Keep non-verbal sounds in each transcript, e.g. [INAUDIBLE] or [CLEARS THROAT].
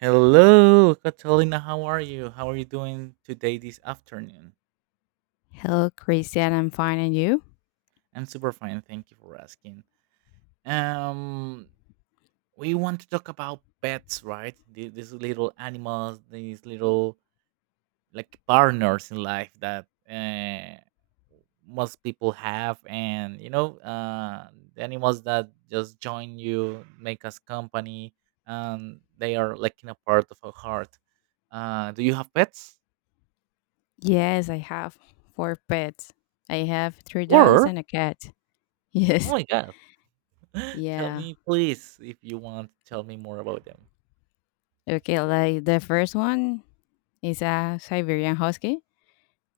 Hello, Catalina. How are you? How are you doing today, this afternoon? Hello, Christian. I'm fine. And you? I'm super fine. Thank you for asking. Um, we want to talk about pets, right? These little animals, these little like partners in life that most people have, and the animals that just join you, make us company, and they are like in a part of our heart. Do you have pets? Yes, I have four pets. I have three dogs Or and a cat. [LAUGHS] oh Yes. my god. [LAUGHS] Tell Yeah. me, please, if you want, tell me more about them. Okay, like the first one is a Siberian Husky.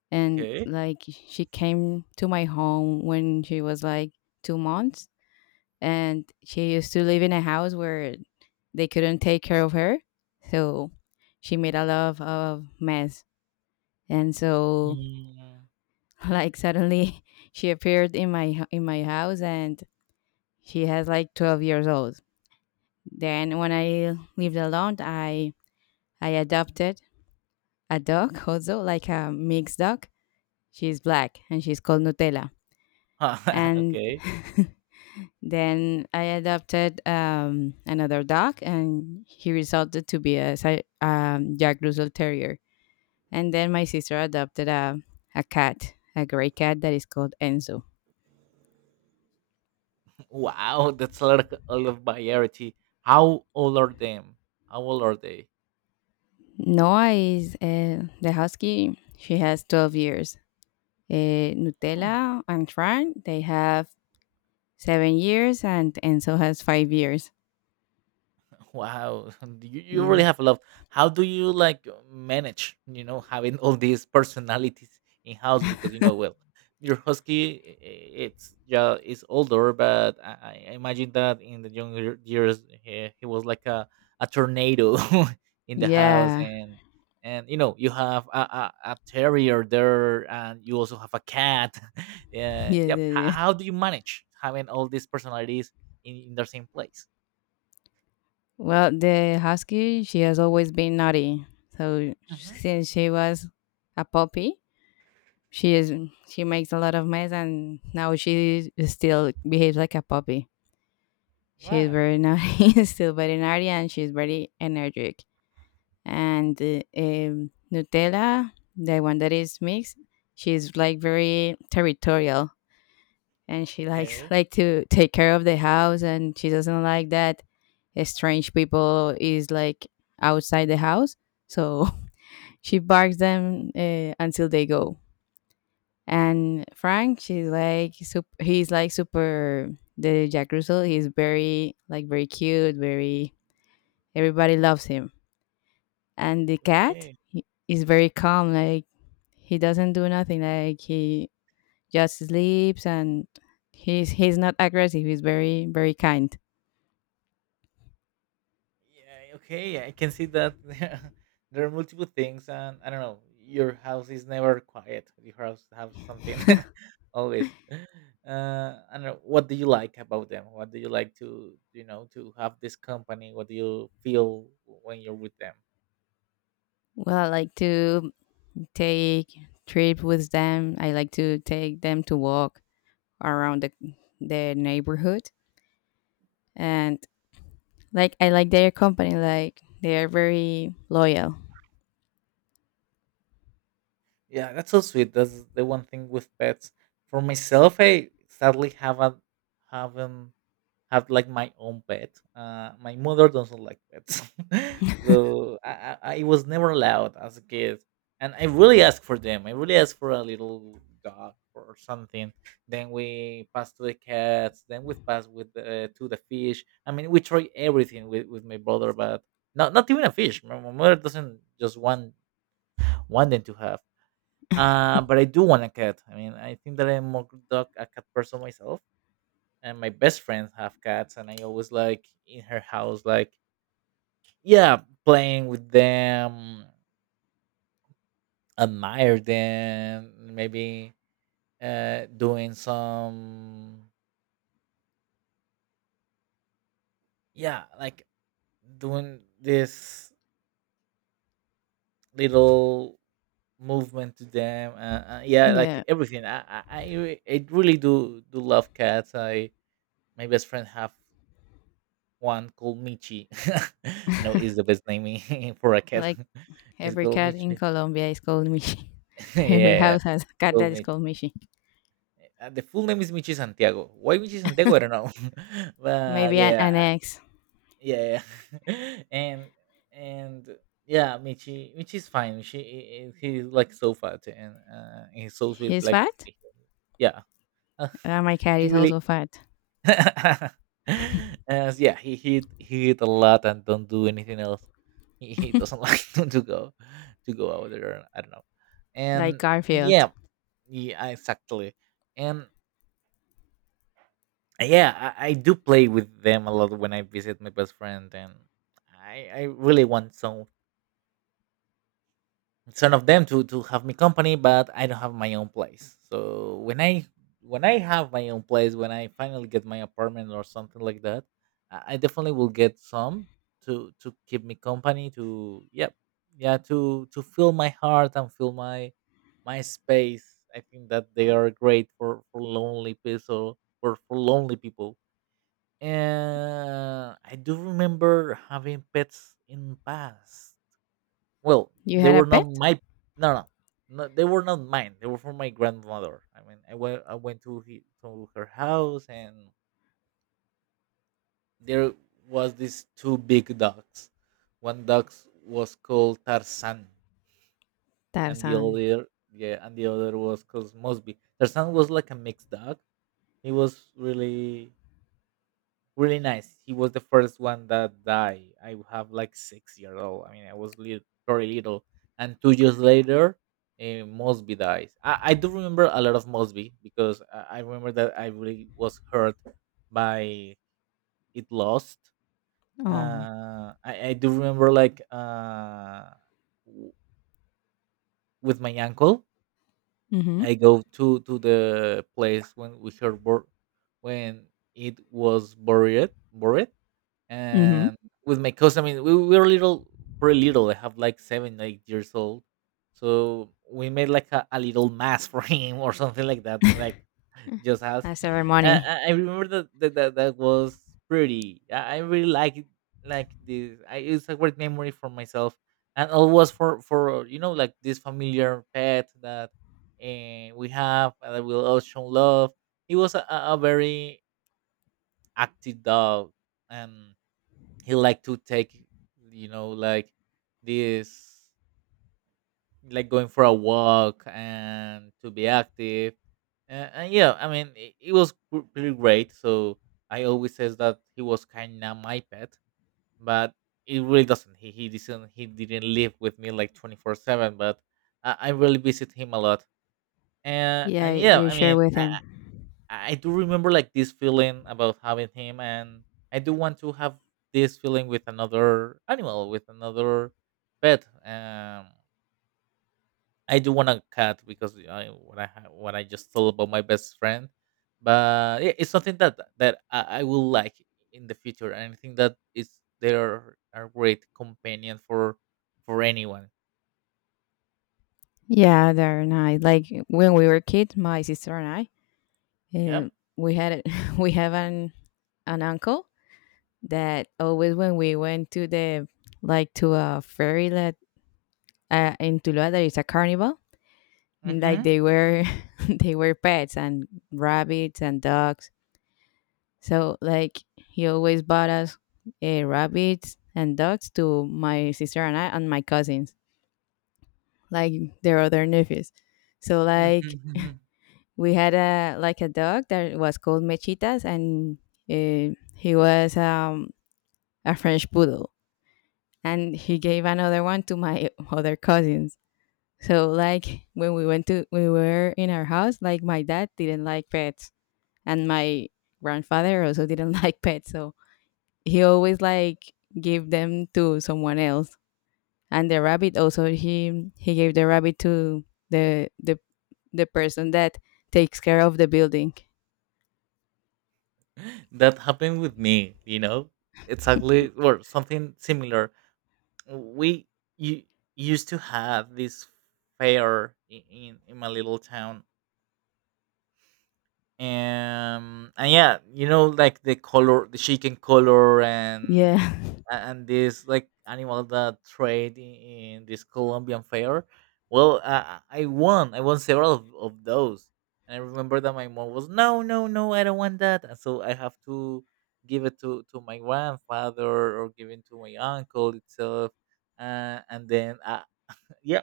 And Okay. like she came to my home when she was like 2 months. And she used to live in a house where they couldn't take care of her. So she made a lot of mess. And so Mm. [LAUGHS] like suddenly [LAUGHS] she appeared in in my house, and she has like 12 years old. Then when I lived alone, I adopted a dog, also like a mixed dog. She's black, and she's called Nutella. [LAUGHS] And Okay. [LAUGHS] then I adopted another dog, and he resulted to be a Jack Russell Terrier. And then my sister adopted a cat, a gray cat that is called Enzo. Wow, that's a lot, a lot of variety. How old are them? How old are they? Noah is the husky. She has 12 years. Nutella and Fran, they have 7 years, and Enzo has 5 years. Wow, [LAUGHS] you really Yeah. have a lot. How do you like manage, you know, having all these personalities in house? Because you know, well, your husky, it's yeah, is older, but I imagine that in the younger years, he was like a tornado [LAUGHS] in the house, Yeah. [LAUGHS] And you know, you have a terrier there, and you also have a cat. [LAUGHS] Yeah, Yeah. yep. Yeah. Yeah. How do you manage having all these personalities in the same place? Well, the husky, she has always been naughty. So Hmm. since she was a puppy, she is she makes a lot of mess, and now she still behaves like a puppy. She's Wow. very naughty, [LAUGHS] still very naughty, and she's very energetic. And Nutella, the one that is mixed, she's like very territorial, and she likes [LAUGHS] Okay, like to take care of the house, and she doesn't like that strange people is like outside the house. So [LAUGHS] she barks them until they go. And Frank, he's like super, the Jack Russell. He's very, like very cute, very. Everybody loves him. And the cat okay. Is very calm. Like he doesn't do nothing. Like he just sleeps, and he's not aggressive. He's very, very kind. Yeah, okay, I can see that [LAUGHS] there are multiple things and I don't know, your house is never quiet. Your house have something [LAUGHS] always. I don't know, what do you like about them? What do you like to, you know, to have this company? What do you feel when you're with them? Well, I like to take trip with them. I like to take them to walk around the neighborhood. And like I like their company. Like they are very loyal. Yeah, that's so sweet. That's the one thing with pets. For myself, I sadly haven't had like my own pet. My mother doesn't like pets, [LAUGHS] so I was never allowed as a kid, and I really asked for them. I really asked for a little dog or something. Then we passed to the cats. Then we passed with to the fish. I mean, we tried everything with my brother, but not even a fish. My mother doesn't just want them to have. But I do want a cat. I mean, I think that I'm more dog a cat person myself, and my best friends have cats, and I always like in her house, like yeah, playing with them, admire them, maybe doing some yeah, like doing this little movement to them. Yeah, Yeah. like everything. I really do love cats. I my best friend have one called Michi. [LAUGHS] I know is [LAUGHS] the best name [LAUGHS] for a cat. Like [LAUGHS] It's every called cat in Michi. Colombia is called Mishi. [LAUGHS] [LAUGHS] Every Yeah, house has a cat called that is Michi. called Mishi. The full name is Michi Santiago. Why Michi Santiago? I don't know. [LAUGHS] But Maybe an, yeah, an ex. yeah, yeah. [LAUGHS] And yeah, Michi. Michi is fine. She he's like so fat and he's so sweet. He's Like fat? yeah, My [LAUGHS] cat he is really also fat. [LAUGHS] as yeah, he hit a lot and don't do anything else. He doesn't [LAUGHS] like to go out there. I don't know. [LAUGHS] Like And Garfield. yeah, yeah, exactly. And yeah, I do play with them a lot when I visit my best friend, and I really want some son of them to have me company but I don't have my own place so when I have my own place when I finally get my apartment or something like that I definitely will get some to keep me company to yep yeah to fill my heart and fill my my space. I think that they are great for lonely people or for lonely people, and I do remember having pets in past. Well, You they had were a not pet? my no, no, no. They were not mine. They were from my grandmother. I mean, I went to her house, and there was these two big dogs. One dog was called Tarzan, and the Tarzan. other yeah, and the other was called Mosby. Tarzan was like a mixed dog. He was really nice. He was the first one that died. I have like 6 years old. I mean, I was little, very little. And 2 years later, Mosby dies. I do remember a lot of Mosby because I remember that I really was hurt by it lost. Oh. Uh, I do remember like w- with my uncle, Mm-hmm. I go to the place when we heard bur- when it was buried. Mm-hmm. And with my cousin, I mean, we were little, pretty little. I have like seven, 8 years old. So we made like a little mask [LAUGHS] for him or something like that, like just us. A ceremony. I remember that that was pretty. I really like it, like this. I, it's a great memory for myself, and all was for you know like this familiar pet that we have that will all show love. He was a very active dog, and he liked to take you know like this like going for a walk and to be active and yeah I mean it was really great so I always says that he was kind of my pet but it really doesn't he didn't live with me like 24/7 but I really visit him a lot Yeah, and yeah you I share mean with him. I do remember like this feeling about having him, and I do want to have this feeling with another animal, with another pet. I do want a cat because I, what I ha- what I just told about my best friend, but yeah, it's something that I will like in the future, and I think that it's they are a great companion for anyone. Yeah, they're nice. Like when we were kids, my sister and I, Yeah. We had a, [LAUGHS] we have an uncle that always when we went to the like to a ferry that in Tuluá there is a carnival, like Mm-hmm. they were [LAUGHS] they were pets and rabbits and dogs. So like he always bought us rabbits and dogs to my sister and I and my cousins, like their other nephews. So like Mm-hmm. we had a like a dog that was called Mechitas. And he was a French Poodle, and he gave another one to my [LAUGHS] other cousins. So like when we went to we were in our house, like my dad didn't like pets, and my grandfather also didn't [LAUGHS] like pets, so he always like gave them to someone else. And the rabbit, also he gave the rabbit to the the the person that takes care of the building. [LAUGHS] That happened with me. You know, exactly [LAUGHS] or something similar we you used to have this fair in my little town. And yeah you know like the color the chicken color Yeah. [LAUGHS] and this like animal that trade in this colombian fair. Well I won several of those and I remember that my mom was no no no I don't want that and so I have to give it to my grandfather or give it to my uncle itself. And then yeah,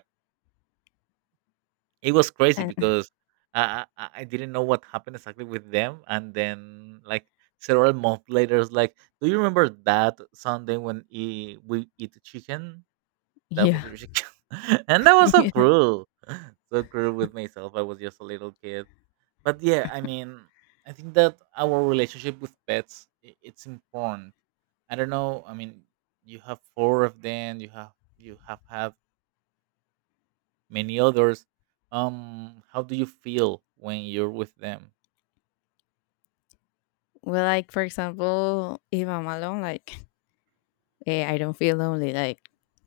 it was crazy And- because I didn't know what happened exactly with them, and then like several months later, it's like, do you remember that Sunday when we eat chicken? That yeah. was your chicken, [LAUGHS] and that [LAUGHS] was so Well, cruel, [LAUGHS] so cruel with myself. I was just a little kid, but yeah, I mean, I think that our relationship with pets it's important. I don't know. I mean, you have four of them. You have had many others. Um, how do you feel when you're with them? like for example, Eva Malone, like I don't feel lonely. Like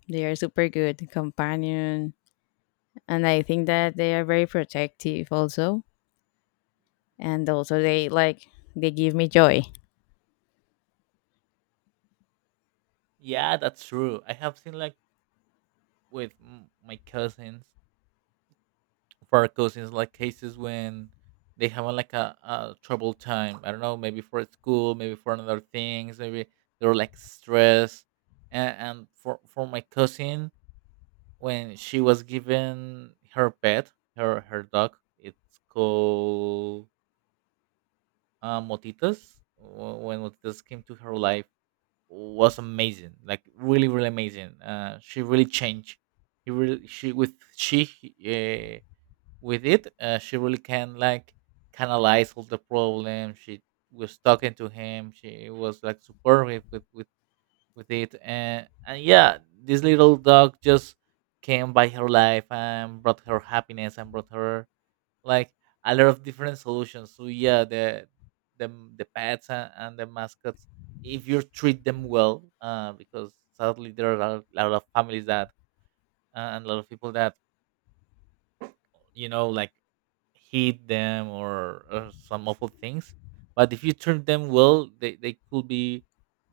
they are super good companion, and I think that they are very protective also, and also they like they give me joy. Yeah, that's true. I have seen like with my cousins for our cousins like cases when they have like a troubled time. I don't know, maybe for school, maybe for another things, maybe they're like stressed. And for my cousin when she was given her pet her dog it's called motitas. When motitas came to her life was amazing, like really, really amazing. She really changed. He really she uh, with it. She really can like canalize all the problems. She was talking to him. She was like supportive with it, and yeah, this little dog just came by her life and brought her happiness and brought her like a lot of different solutions. So yeah, the the pets and the mascots, if you treat them well, because sadly there are a lot of families that and a lot of people that you know like hit them or some awful things. But if you treat them well, they could be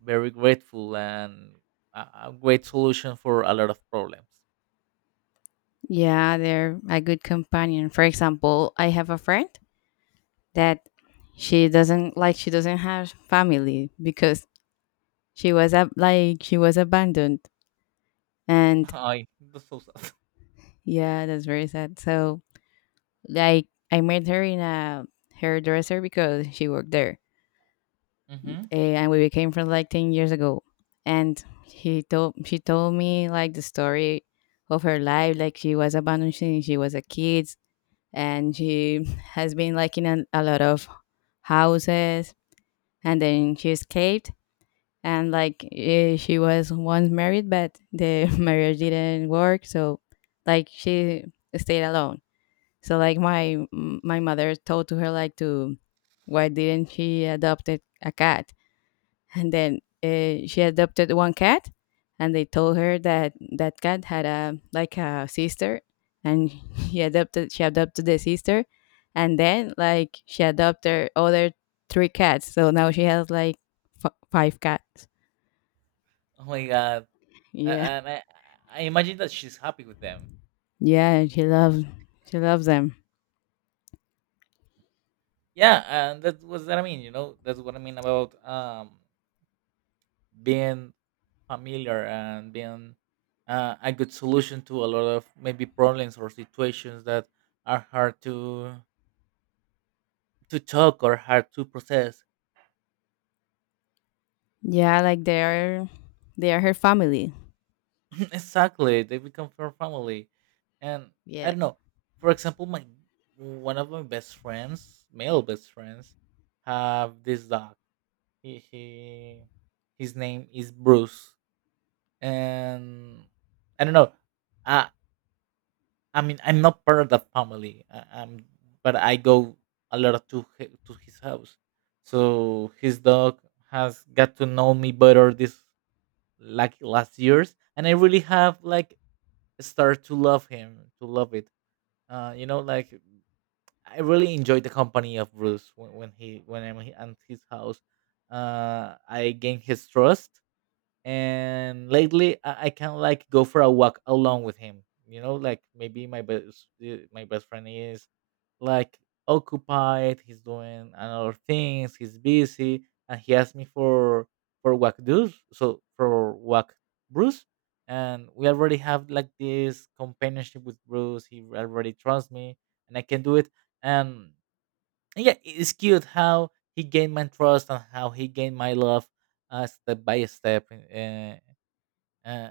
very grateful and a, a great solution for a lot of problems. Yeah, they're a good companion. For example, I have a friend that she doesn't have family because like she was abandoned. [LAUGHS] And I that's so sad. yeah, that's very sad. So like I met her in a hairdresser because she worked there. Hmm. And we became friends like 10 years ago. And he told she told me like the story of her life. Like she was abandoned since she was a kid, and she [LAUGHS] has been like in a lot of houses, and then she escaped. And like she was once married, but the [LAUGHS] marriage didn't work, so like she stayed alone. So like my mother told to her like to why didn't she adopted a cat. And then she adopted one cat, and they told her that that cat had a like a sister, and [LAUGHS] she adopted the sister. And then like she adopted other three cats, so now she has like five cats. Oh my god, Yeah. and I imagine that she's happy with them. Yeah, she loves them. Yeah, and that was what I mean. You know, that's what I mean about being familiar and being a good solution to a lot of maybe problems or situations that are hard to talk or hard to process. Yeah, like they are her family. [LAUGHS] Exactly, they become for family. And I don't Yes. know, for example my one of my best friends male best friends have this dog. He his name is Bruce. And I don't know. I I mean I'm not part of that family. I'm but I go a lot to to his house, so his dog has got to know me better this like last years, and I really have like start to love him, to love it. Like I really enjoy the company of Bruce when I'm at his house. I gain his trust, and lately I can like go for a walk along with him. You know, like maybe my best friend is like occupied. He's doing another things. He's busy, and he asked me for walk dues. So for walk Bruce, and we already have like this companionship with Bruce. He already trusts me, and I can do it. And yeah, it's cute how he gained my trust and how he gained my love step by step. Uh,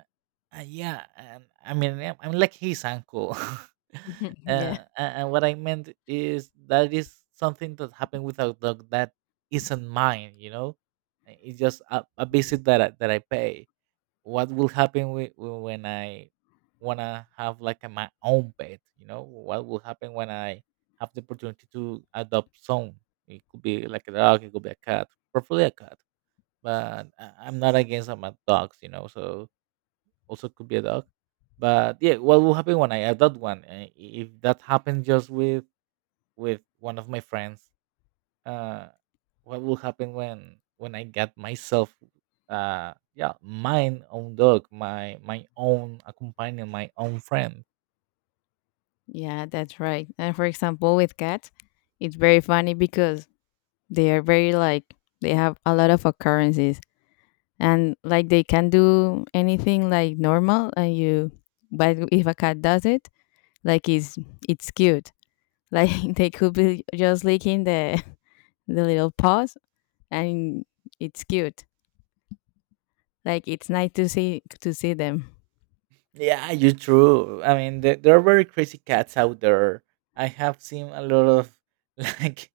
yeah, I mean, yeah, I'm like his uncle. [LAUGHS] uh, [LAUGHS] Yeah. And what I meant is that is something that happened with a dog that isn't mine, you know? It's just a visit that that I pay. What will happen with, when I want to have like my own pet, you know? What will happen when I have the opportunity to adopt some? It could be like a dog, it could be a cat, preferably a cat. But I'm not against my dogs, you know, so also could be a dog. But yeah, what will happen when I adopt one? If that happens just with one of my friends, uh, what will happen when I get myself, yeah, mine own dog, my own companion, my own friend? Yeah, that's right. And for example, with cats, it's very funny because they are very, like they have a lot of occurrences, and like they can do anything, like normal and you. But if a cat does it, like it's cute. Like [LAUGHS] they could be just licking the little paws, and it's cute. Like it's nice to see them. Yeah, you're true. I mean, there are very crazy cats out there. I have seen a lot of [LAUGHS] like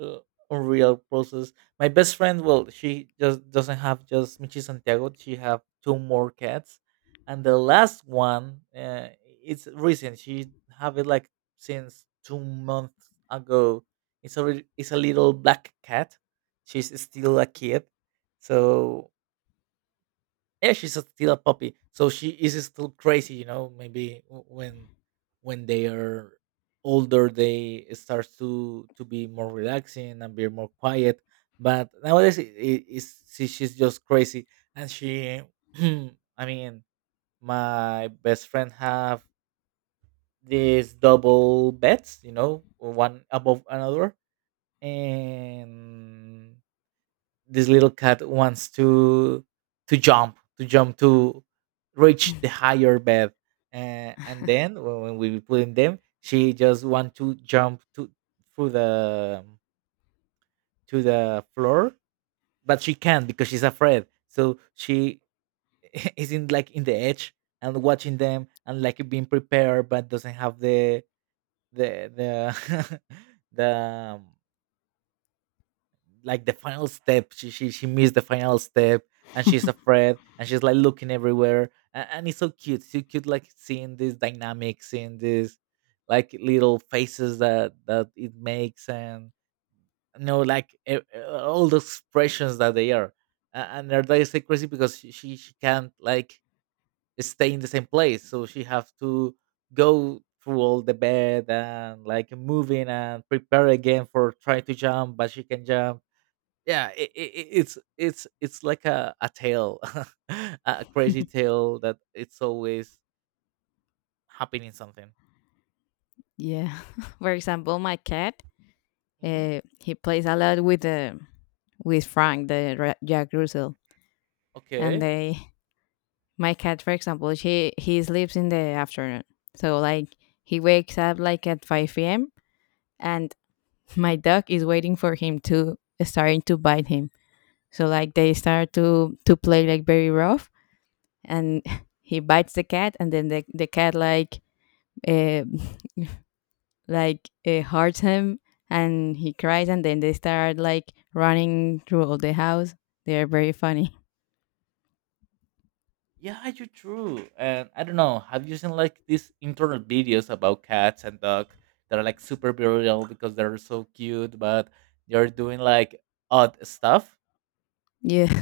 uh, unreal process. My best friend, well, she just doesn't have just Michi Santiago. She have two more cats, and the last one, it's recent. She have it like since 2 months ago. It's a it's a little black cat. She's still a kid, so yeah she's a- still a puppy, so she is still crazy, you know, maybe when they are older they start to be more relaxing and be more quiet, but nowadays she's just crazy. And she [CLEARS THROAT] I mean, my best friend have these double beds, you know, one above another. And this little cat wants to to jump to reach the higher bed. And then when we put in them, she just want to jump to through the to the floor, but she can't because she's afraid, so she [LAUGHS] is in like in the edge and watching them and like being prepared, but doesn't have the the the [LAUGHS] the um, like the final step. She missed the final step, and she's afraid, and she's like looking everywhere, and it's so cute, like seeing this dynamic, seeing this like little faces that that it makes, and you know, like all the expressions that they are. And they're like so crazy because she can't like stay in the same place, so she have to go through all the bed and like moving and prepare again for try to jump, but she can jump. yeah, it, it, it's like a tale, [LAUGHS] a crazy tale that it's always happening something. Yeah. [LAUGHS] For example, my cat, Hmm. He plays a lot with Frank, the Jack Russell, and Okay, they my cat, for example, she he sleeps in the afternoon, so like he wakes up like at 5 p.m., and my dog is waiting for him to starting to bite him. So like they start to play like very rough, and [LAUGHS] he bites the cat, and then the cat uh, hurts him, and he cries, and then they start like running through all the house. They're very funny. yeah, you're true. And I don't know, have you seen like these internet videos about cats and dogs that are like super viral because they're so cute, but they're doing like odd stuff? Yeah.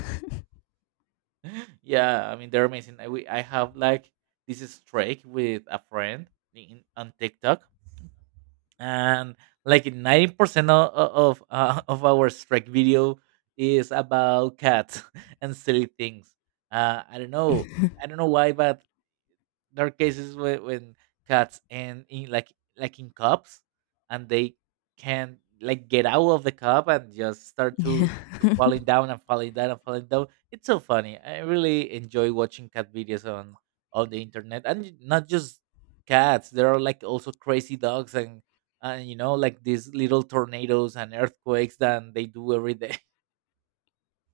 [LAUGHS] Yeah, I mean they're amazing. I have like this streak with a friend in on TikTok, and like 90% of [LAUGHS] of our strike video is about cats [LAUGHS] and silly things. uh, i don't know I [LAUGHS] don't know why, but there are cases where, when cats and in like in cups, and they can like get out of the cup and just start Yeah. To [LAUGHS] falling down and falling down and falling down. It's so funny, I really enjoy watching cat videos on the internet, and not just cats. There are like also crazy dogs and you know like these little tornadoes and earthquakes that they do every day.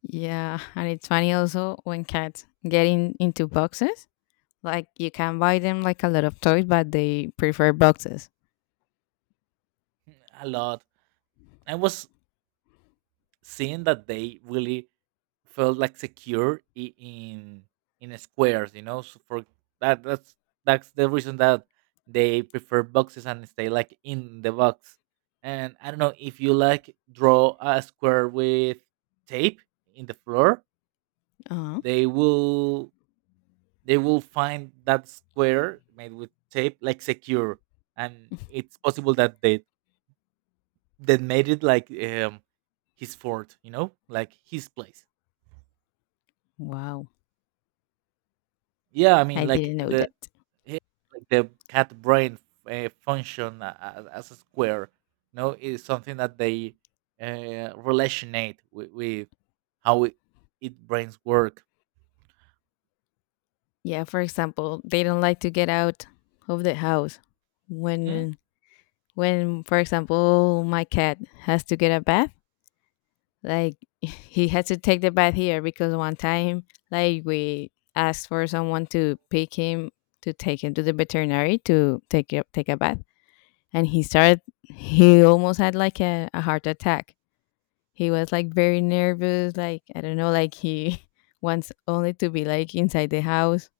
Yeah, and it's funny also when cats get in into boxes. Like you can buy them like a lot of toys, but they prefer boxes. [LAUGHS] A lot. I was seeing that they really felt like secure in squares, you know, so for that that's the reason that they prefer boxes and stay like in the box. And I don't know if you like draw a square with tape in the floor, uh they will they will find that square made with tape like secure, and it's possible that they that made it like his fort, you know, like his place. wow, Yeah, I I mean like didn't know the that. Yeah, like the cat brain function as a square, you know, is something that they relationate with how it brains work. Yeah, for example, they don't like to get out of the house Mhm. when when, for example, my cat has to get a bath, like [LAUGHS] he has to take the bath here because one time, like we asked for someone to pick him to take him to the veterinary to take a bath, and he started. He almost had like a heart attack. He was like very nervous. Like I don't know, like he [LAUGHS] wants only to be like inside the house.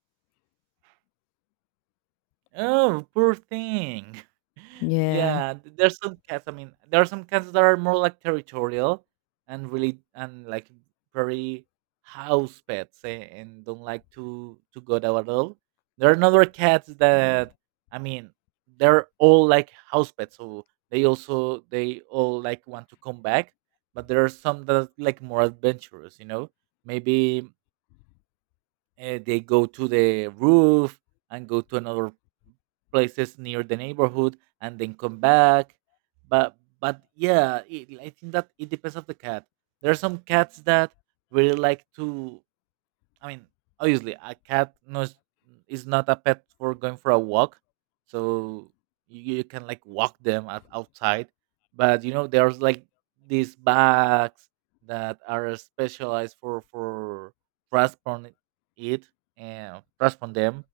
Oh, poor thing. [LAUGHS] Yeah. Yeah, there's some cats. I mean, there are some cats that are more like territorial and really and like very house pets, eh, and don't like to go out at all. There are other cats that I mean, they're all like house pets, so they also they all like want to come back. But there are some that are like more adventurous, you know. Maybe they go to the roof and go to another places near the neighborhood and then come back. But yeah, it, I think that it depends of the cat. There are some cats that really like to I mean, obviously, a cat no is, is not a pet for going for a walk, so you can like walk them outside. But you know, there's like these bags that are specialized for transport it and transport them,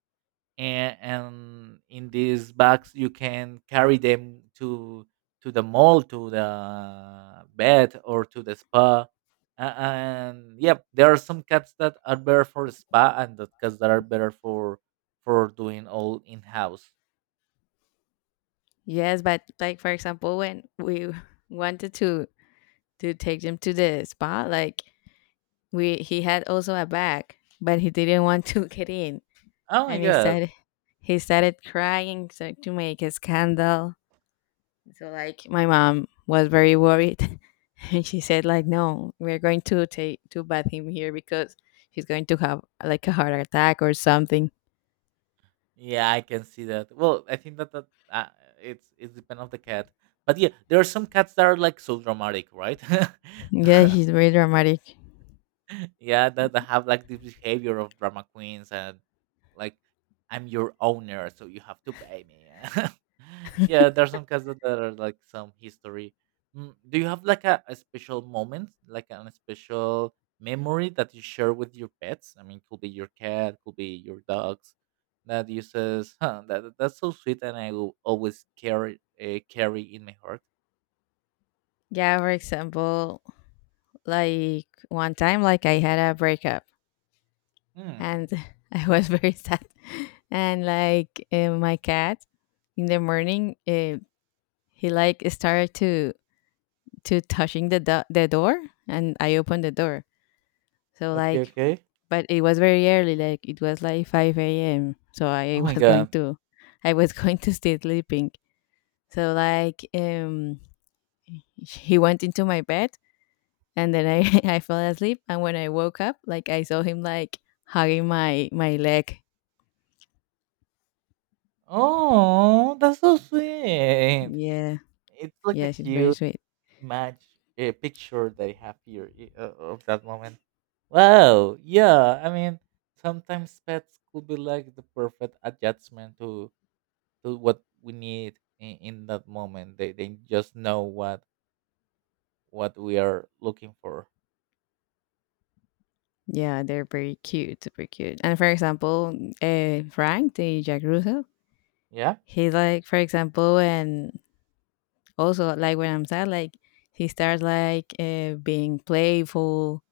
and in these bags you can carry them to the mall, to the bed, or to the spa. And yep, there are some cats that are better for the spa, and the cats that are better for doing all in house. Yes, but like for example, when we [LAUGHS] wanted to take them to the spa, like We he had also a bag, but he didn't want to [LAUGHS] get in, Oh my and god. He started crying so, to make a scandal. So like my mom was very worried, [LAUGHS] and she said like no, we're going to take to bath him here because she's going to have like a heart attack or something. Yeah, I can see that. Well, I think that uh, it's depend of the cat, but yeah there are some cats that are like so dramatic, right? Yeah, she's [LAUGHS] very dramatic. [LAUGHS] Yeah, that, that have like this behavior of drama queens and like I'm your owner so you have to pay me. [LAUGHS] Yeah, there's some cases that are like some history. Mm, do you have like a special moment, like an special memory that you share with your pets? I mean, could be your cat, could be your dogs, that you says, huh, that's so sweet and I will always carry carry in my heart. Yeah, for example, like one time like I had a breakup, Hmm. and [LAUGHS] I was very sad. And like my cat, in the morning, he like started to touching the door, and I opened the door. So Okay, like, okay. but it was very early. Like it was like 5 a.m. So I [LAUGHS] Oh my was going god. to, I was going to stay sleeping. So like, he went into my bed, and then I [LAUGHS] I fell asleep. And when I woke up, like I saw him like hugging my leg. Oh, that's so sweet. Yeah. It's like a Yeah, she's very cute sweet. match picture that I have here of that moment. Wow. Yeah. I mean, sometimes pets could be like the perfect adjustment to what we need in that moment. They just know what we are looking for. Yeah, they're very cute, super cute. And for example, Frank, the Jack Russell, Yeah. he's like, for example, and also like when I'm sad, like he starts like being playful,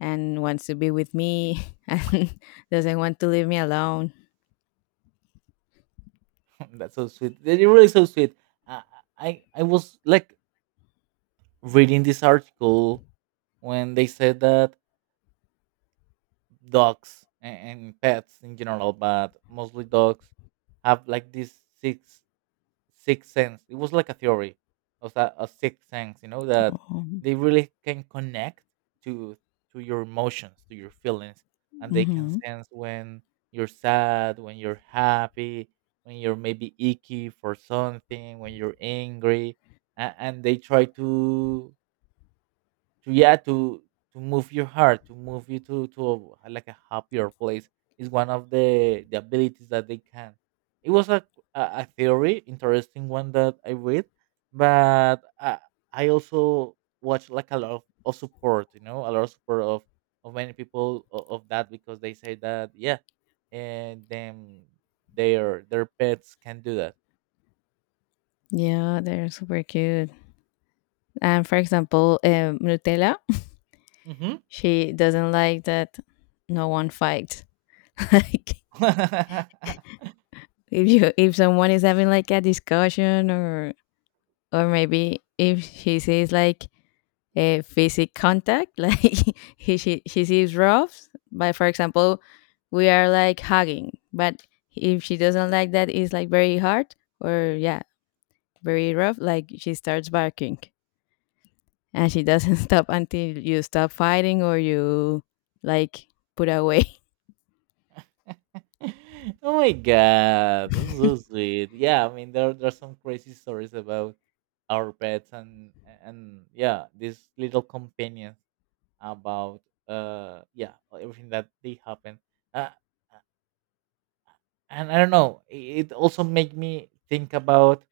and wants to be with me [LAUGHS] and doesn't want to leave me alone. [LAUGHS] That's so sweet. They're really so sweet. I I was like reading this article when they said that dogs and pets in general, but mostly dogs, have like this sixth sixth sense. It was like a theory of that a sixth sense, you know, that Oh. they really can connect to to your emotions, to your feelings, and they can Hmm. sense when you're sad, when you're happy, when you're maybe icky for something, when you're angry, and they try to yeah to move your heart, to move you to a, like a happier place. Is one of the abilities that they can. It was a theory, interesting one, that I read. But I also watch like a lot of support, you know, a lot of support of many people of that, because they say that yeah, and then their pets can do that. Yeah, they're super cute. And for example, Nutella, [LAUGHS] Hmm. she doesn't like that no one fights. [LAUGHS] Like [LAUGHS] if someone is having like a discussion or maybe if she sees like a physical contact, [LAUGHS] like he she sees rough, but for example we are like hugging, but if she doesn't like that, it's like very hard, or yeah, very rough, like she starts barking, and she doesn't [LAUGHS] stop until you stop fighting, or you like put away. [LAUGHS] Oh my god, that's so [LAUGHS] sweet. Yeah, I mean there there's some crazy stories about our pets and yeah, these little companions about yeah everything that they happen. Uh, and I don't know, it also made me think about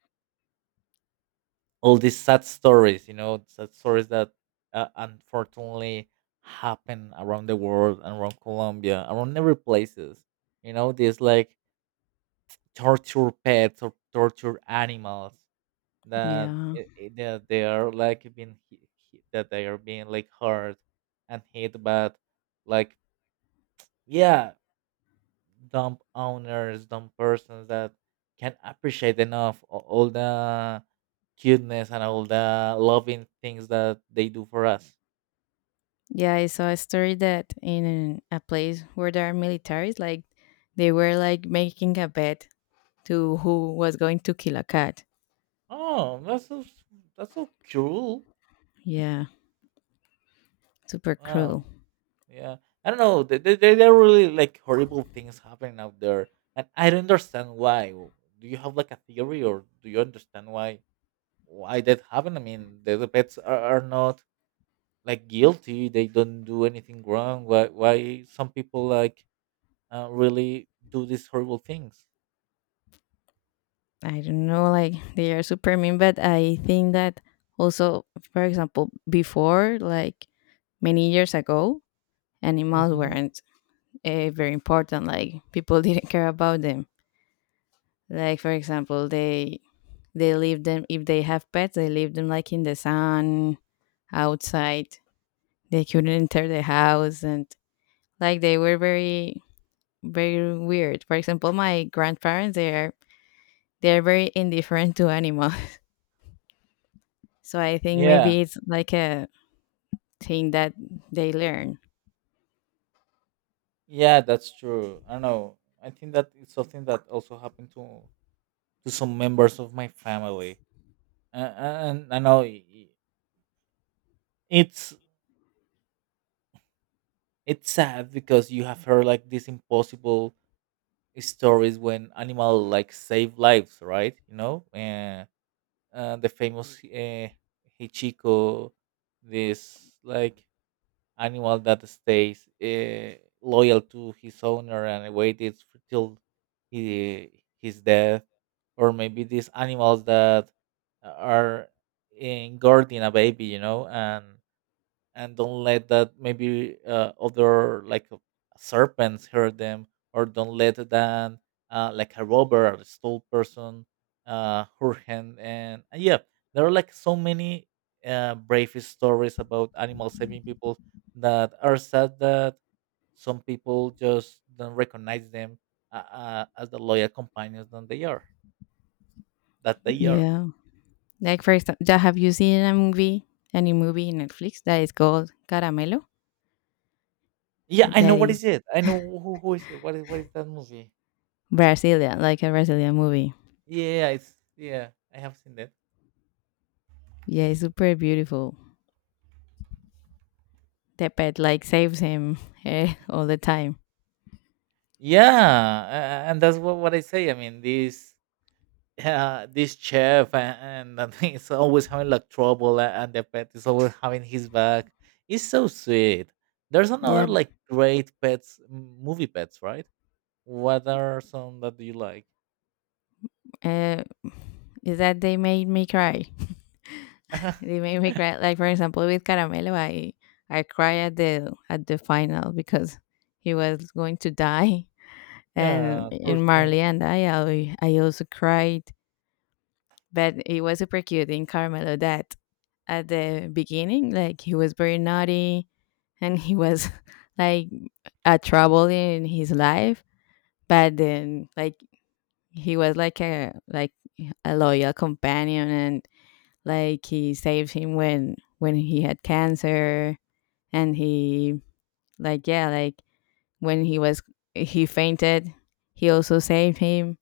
all these sad stories. You know, sad stories that unfortunately happen around the world, around Colombia, around every places. You know, this like torture pets or torture animals that Yeah. That they are like being that they are being like hurt and hit, but like yeah dumb owners, dumb persons that can appreciate enough all the cuteness and all the loving things that they do for us. Yeah, I saw a story that in a place where there are militaries, like they were like making a bet to who was going to kill a cat. Oh, that's so cruel. Yeah, super cruel. Yeah, I don't know. There are really like horrible things happening out there, and I don't understand why. Do you have like a theory, or do you understand why that happened? I mean, the pets are not like guilty; they don't do anything wrong. Why some people really do these horrible things? I don't know, like they are super mean, but I think that also, for example, before, like many years ago, animals Hmm. weren't very important. Like people [LAUGHS] didn't care about them. Like for example, they leave them if they have pets, they leave them like in the sun, outside. They couldn't enter the house, and like they were very, very weird. For example, my grandparents, they're very indifferent to animals. [LAUGHS] So I think Yeah, maybe it's like a thing that they learn. yeah, that's true. I don't know. I think that it's something that also happened to some members of my family, uh, and I know i- it's it's sad because you have heard like these impossible stories when animal like save lives, right? You know, the famous Hichiko, this like animal that stays loyal to his owner and waited till he, his death, or maybe these animals that are in guarding a baby, you know, and don't let that maybe other serpents hurt them, or don't let that like a robber or a stole person hurt him. And yeah, there are like so many brave stories about animals saving people, that are sad that some people just don't recognize them as the loyal companions that they are that they are. Yeah. Like for example, have you seen a movie, any movie in Netflix that is called Caramelo, Yeah, I know that what is is it. I know who is it. What is that movie? Brazilian, like a Brazilian movie? Yeah, it's, yeah, I have seen that. Yeah, it's super beautiful. The pet like saves him [LAUGHS] all the time. Yeah, and that's what I say. I mean, this [LAUGHS] this chef and [LAUGHS] he's always having like trouble, and the pet is always having his back. It's so sweet. There's Yeah. another like great pets movie pets, right? What are some that you like? uh, is that they made me cry. They [LAUGHS] make me cry. Like for example, with Caramelo, I cry at the final because he was going to die, and yeah, poor in thing. Marley and I, also cried. But it was super cute in Caramelo that at the beginning, like he was very naughty, and he was [LAUGHS] like a trouble in his life, but then like he was like a loyal companion, and like he saved him when he had cancer, and he like yeah, like when he was, he fainted, he also saved him.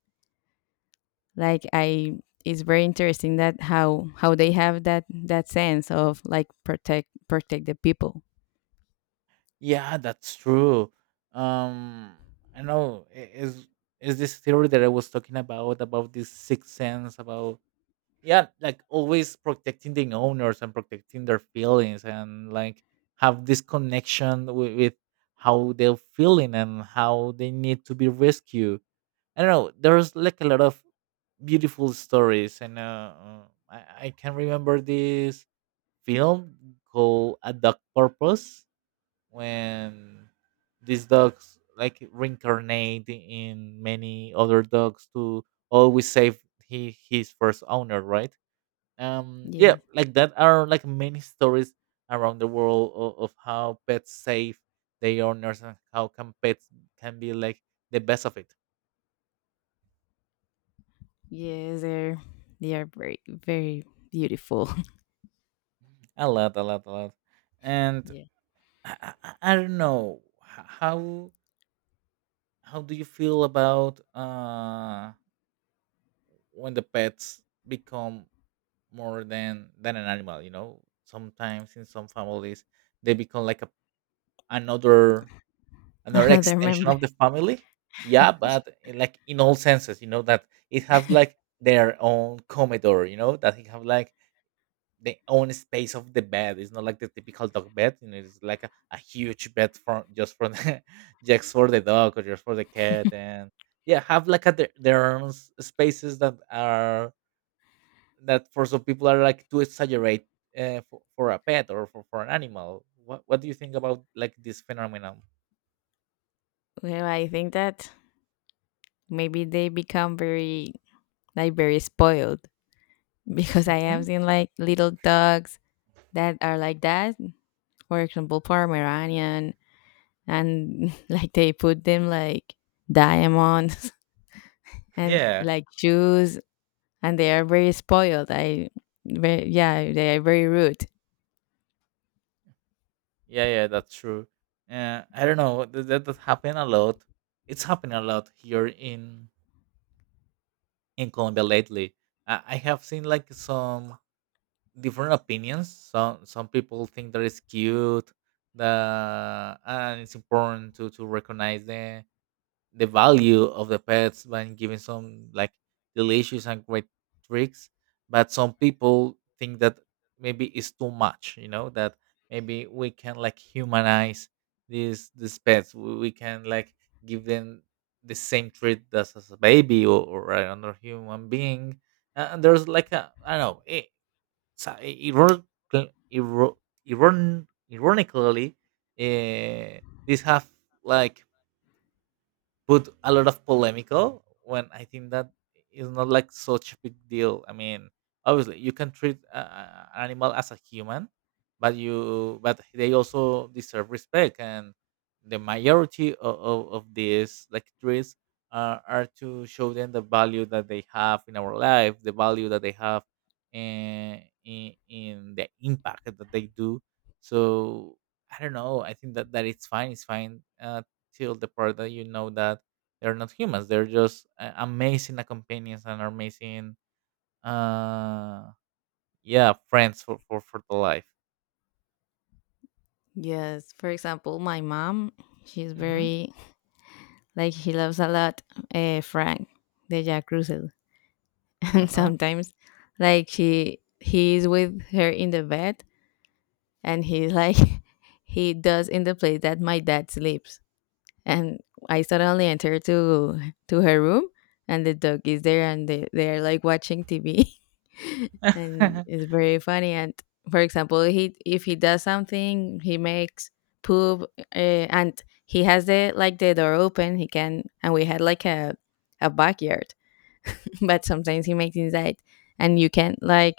Like I it's very interesting that how they have that sense of like protect the people. Yeah, that's true. Um, I know is is this theory that I was talking about this sixth sense, about yeah, like always protecting the owners and protecting their feelings and like have this connection with how they're feeling and how they need to be rescued. I don't know, there's like a lot of beautiful stories, and I, I can remember this film called A Dog Purpose, when these dogs like reincarnate in many other dogs to always save his first owner, right? Um, yeah, Yeah. like that are like many stories around the world of how pets save their owners, and how can pets can be like the best of it. Yeah, they are very, very beautiful. A lot, a lot, a lot. [LAUGHS] And Yeah. I don't know how do you feel about uh, when the pets become more than an animal? You know, sometimes in some families they become like another another Another extension member. of the family. Yeah, but eh, like in all senses, you know, that it has like their own commodore. You know that it have like the own space of the bed. It's not like the typical dog bed. You know, it's like a huge bed for just for the [LAUGHS] just for the dog or just for the cat, and yeah, have like their own spaces that are that for some people are like too exaggerate for a pet or for an animal. What do you think about like this phenomenon? Well, I think that maybe they become very, like very spoiled. [LAUGHS] Because I have Hmm. seen like little dogs that are like that, for example Pomeranian, and [LAUGHS] like they put them like diamonds [LAUGHS] and Yeah. like jewels, and they are very spoiled. Yeah, they are very rude. Yeah, that's true. I don't know that that happened a lot. It's happening a lot here in Colombia lately. I have seen like some different opinions. Some people think that it's cute, that and it's important to recognize the value of the pets by giving some like delicious and great tricks, but some people think that maybe it's too much, you know, that maybe we can like humanize these pets. We can like give them the same treat as a baby, or another human being. And there's like a, I don't know, it, ironically, uh, these have like put a lot of polemical, when I think that is not like such a big deal. I mean, obviously you can treat an animal as a human, but you but they also deserve respect, and the majority of these like trees are to show them the value that they have in our life, the value that they have in the impact that they do. So I don't know. I think that it's fine. It's fine till the part that you know that they're not humans. They're just amazing companions and amazing, uh, yeah, friends for the life. Yes, for example, my mom, she's Mm-hmm. very like she loves a lot Frank, the Jack Russell, [LAUGHS] and Uh-huh. sometimes like she he is with her in the bed, and he's like [LAUGHS] he does in the place that my dad sleeps, and I suddenly enter to her room, and the dog is there, and they are like watching TV, [LAUGHS] and it's very funny. And for example, he if he does something, he makes poop, uh, and he has the like the door open. He can, and we had like a backyard, [LAUGHS] but sometimes he makes inside, and you can like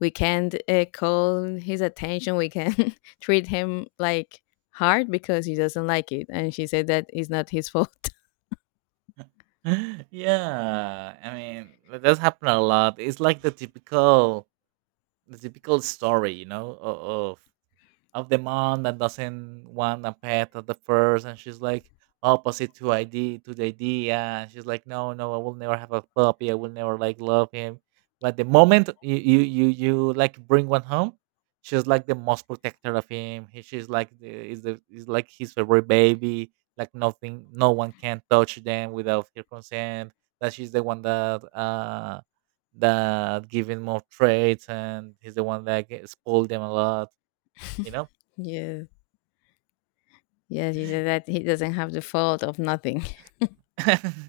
we can't call his attention. We can [LAUGHS] treat him like hard because he doesn't like it. And she said that it's not his fault. [LAUGHS] [LAUGHS] yeah. I mean, that's happened a lot. It's like the typical story, you know, of the mom that doesn't want a pet at the first, and she's like opposite to ID to the idea, and she's like, no, no, I will never have a puppy, I will never like love him. But the moment you like bring one home, she's like the most protector of him, she's like the is like his favorite baby, like nothing, no one can touch them without her consent. That she's the one that uh, that giving more traits, and he's the one that spoiled them a lot, you know. Yeah. Yeah, she said that he doesn't have the fault of nothing. [LAUGHS] [LAUGHS]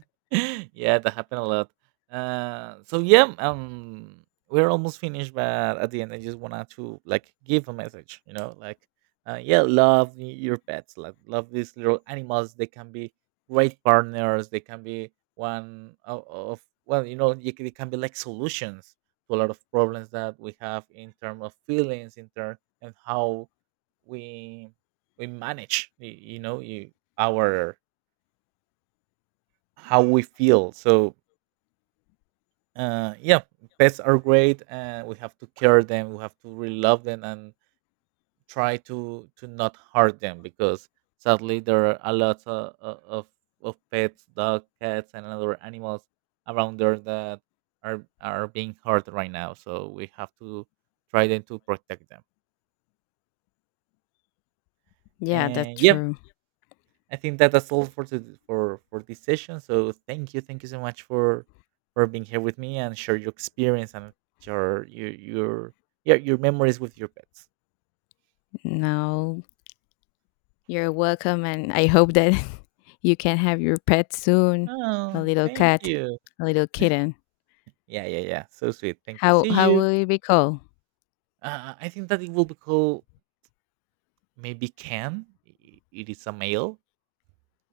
yeah, that happened a lot. So yeah, we're almost finished, but at the end, I just wanted to like give a message. You know, like, yeah, love your pets. Like, love these little animals. They can be great partners. They can be one of, well, you know, they can be like solutions to a lot of problems that we have in terms of feelings, in terms and how we we manage. You know, you our how we feel. So yeah, pets are great, and we have to care them. We have to really love them and try to not hurt them, because sadly there are a lot of pets, dog, cats, and other animals around there that are being hurt right now. So we have to try then to protect them. Yeah, that's And yeah, true. I think that's all for to, for this session. So thank you so much for being here with me and share your experience and your yeah your memories with your pets. No, you're welcome. And I hope that [LAUGHS] you can have your pet soon, a Oh, little thank cat, you. a little kitten. Yeah, so sweet. Thank you. How, See how will you. it be called? I think that it will be called maybe Ken. It is a male.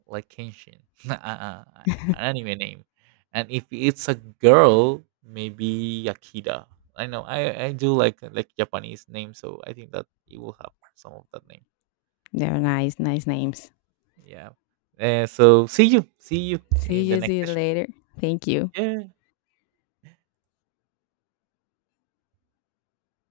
Like Kenshin, [LAUGHS] uh, uh, an anime name. And if it's a girl, maybe Yakida. I know I do like Japanese name, so I think that it will have some of that name. They're nice, nice names. Yeah. So see you in the next See you session. later. Thank you. Yeah.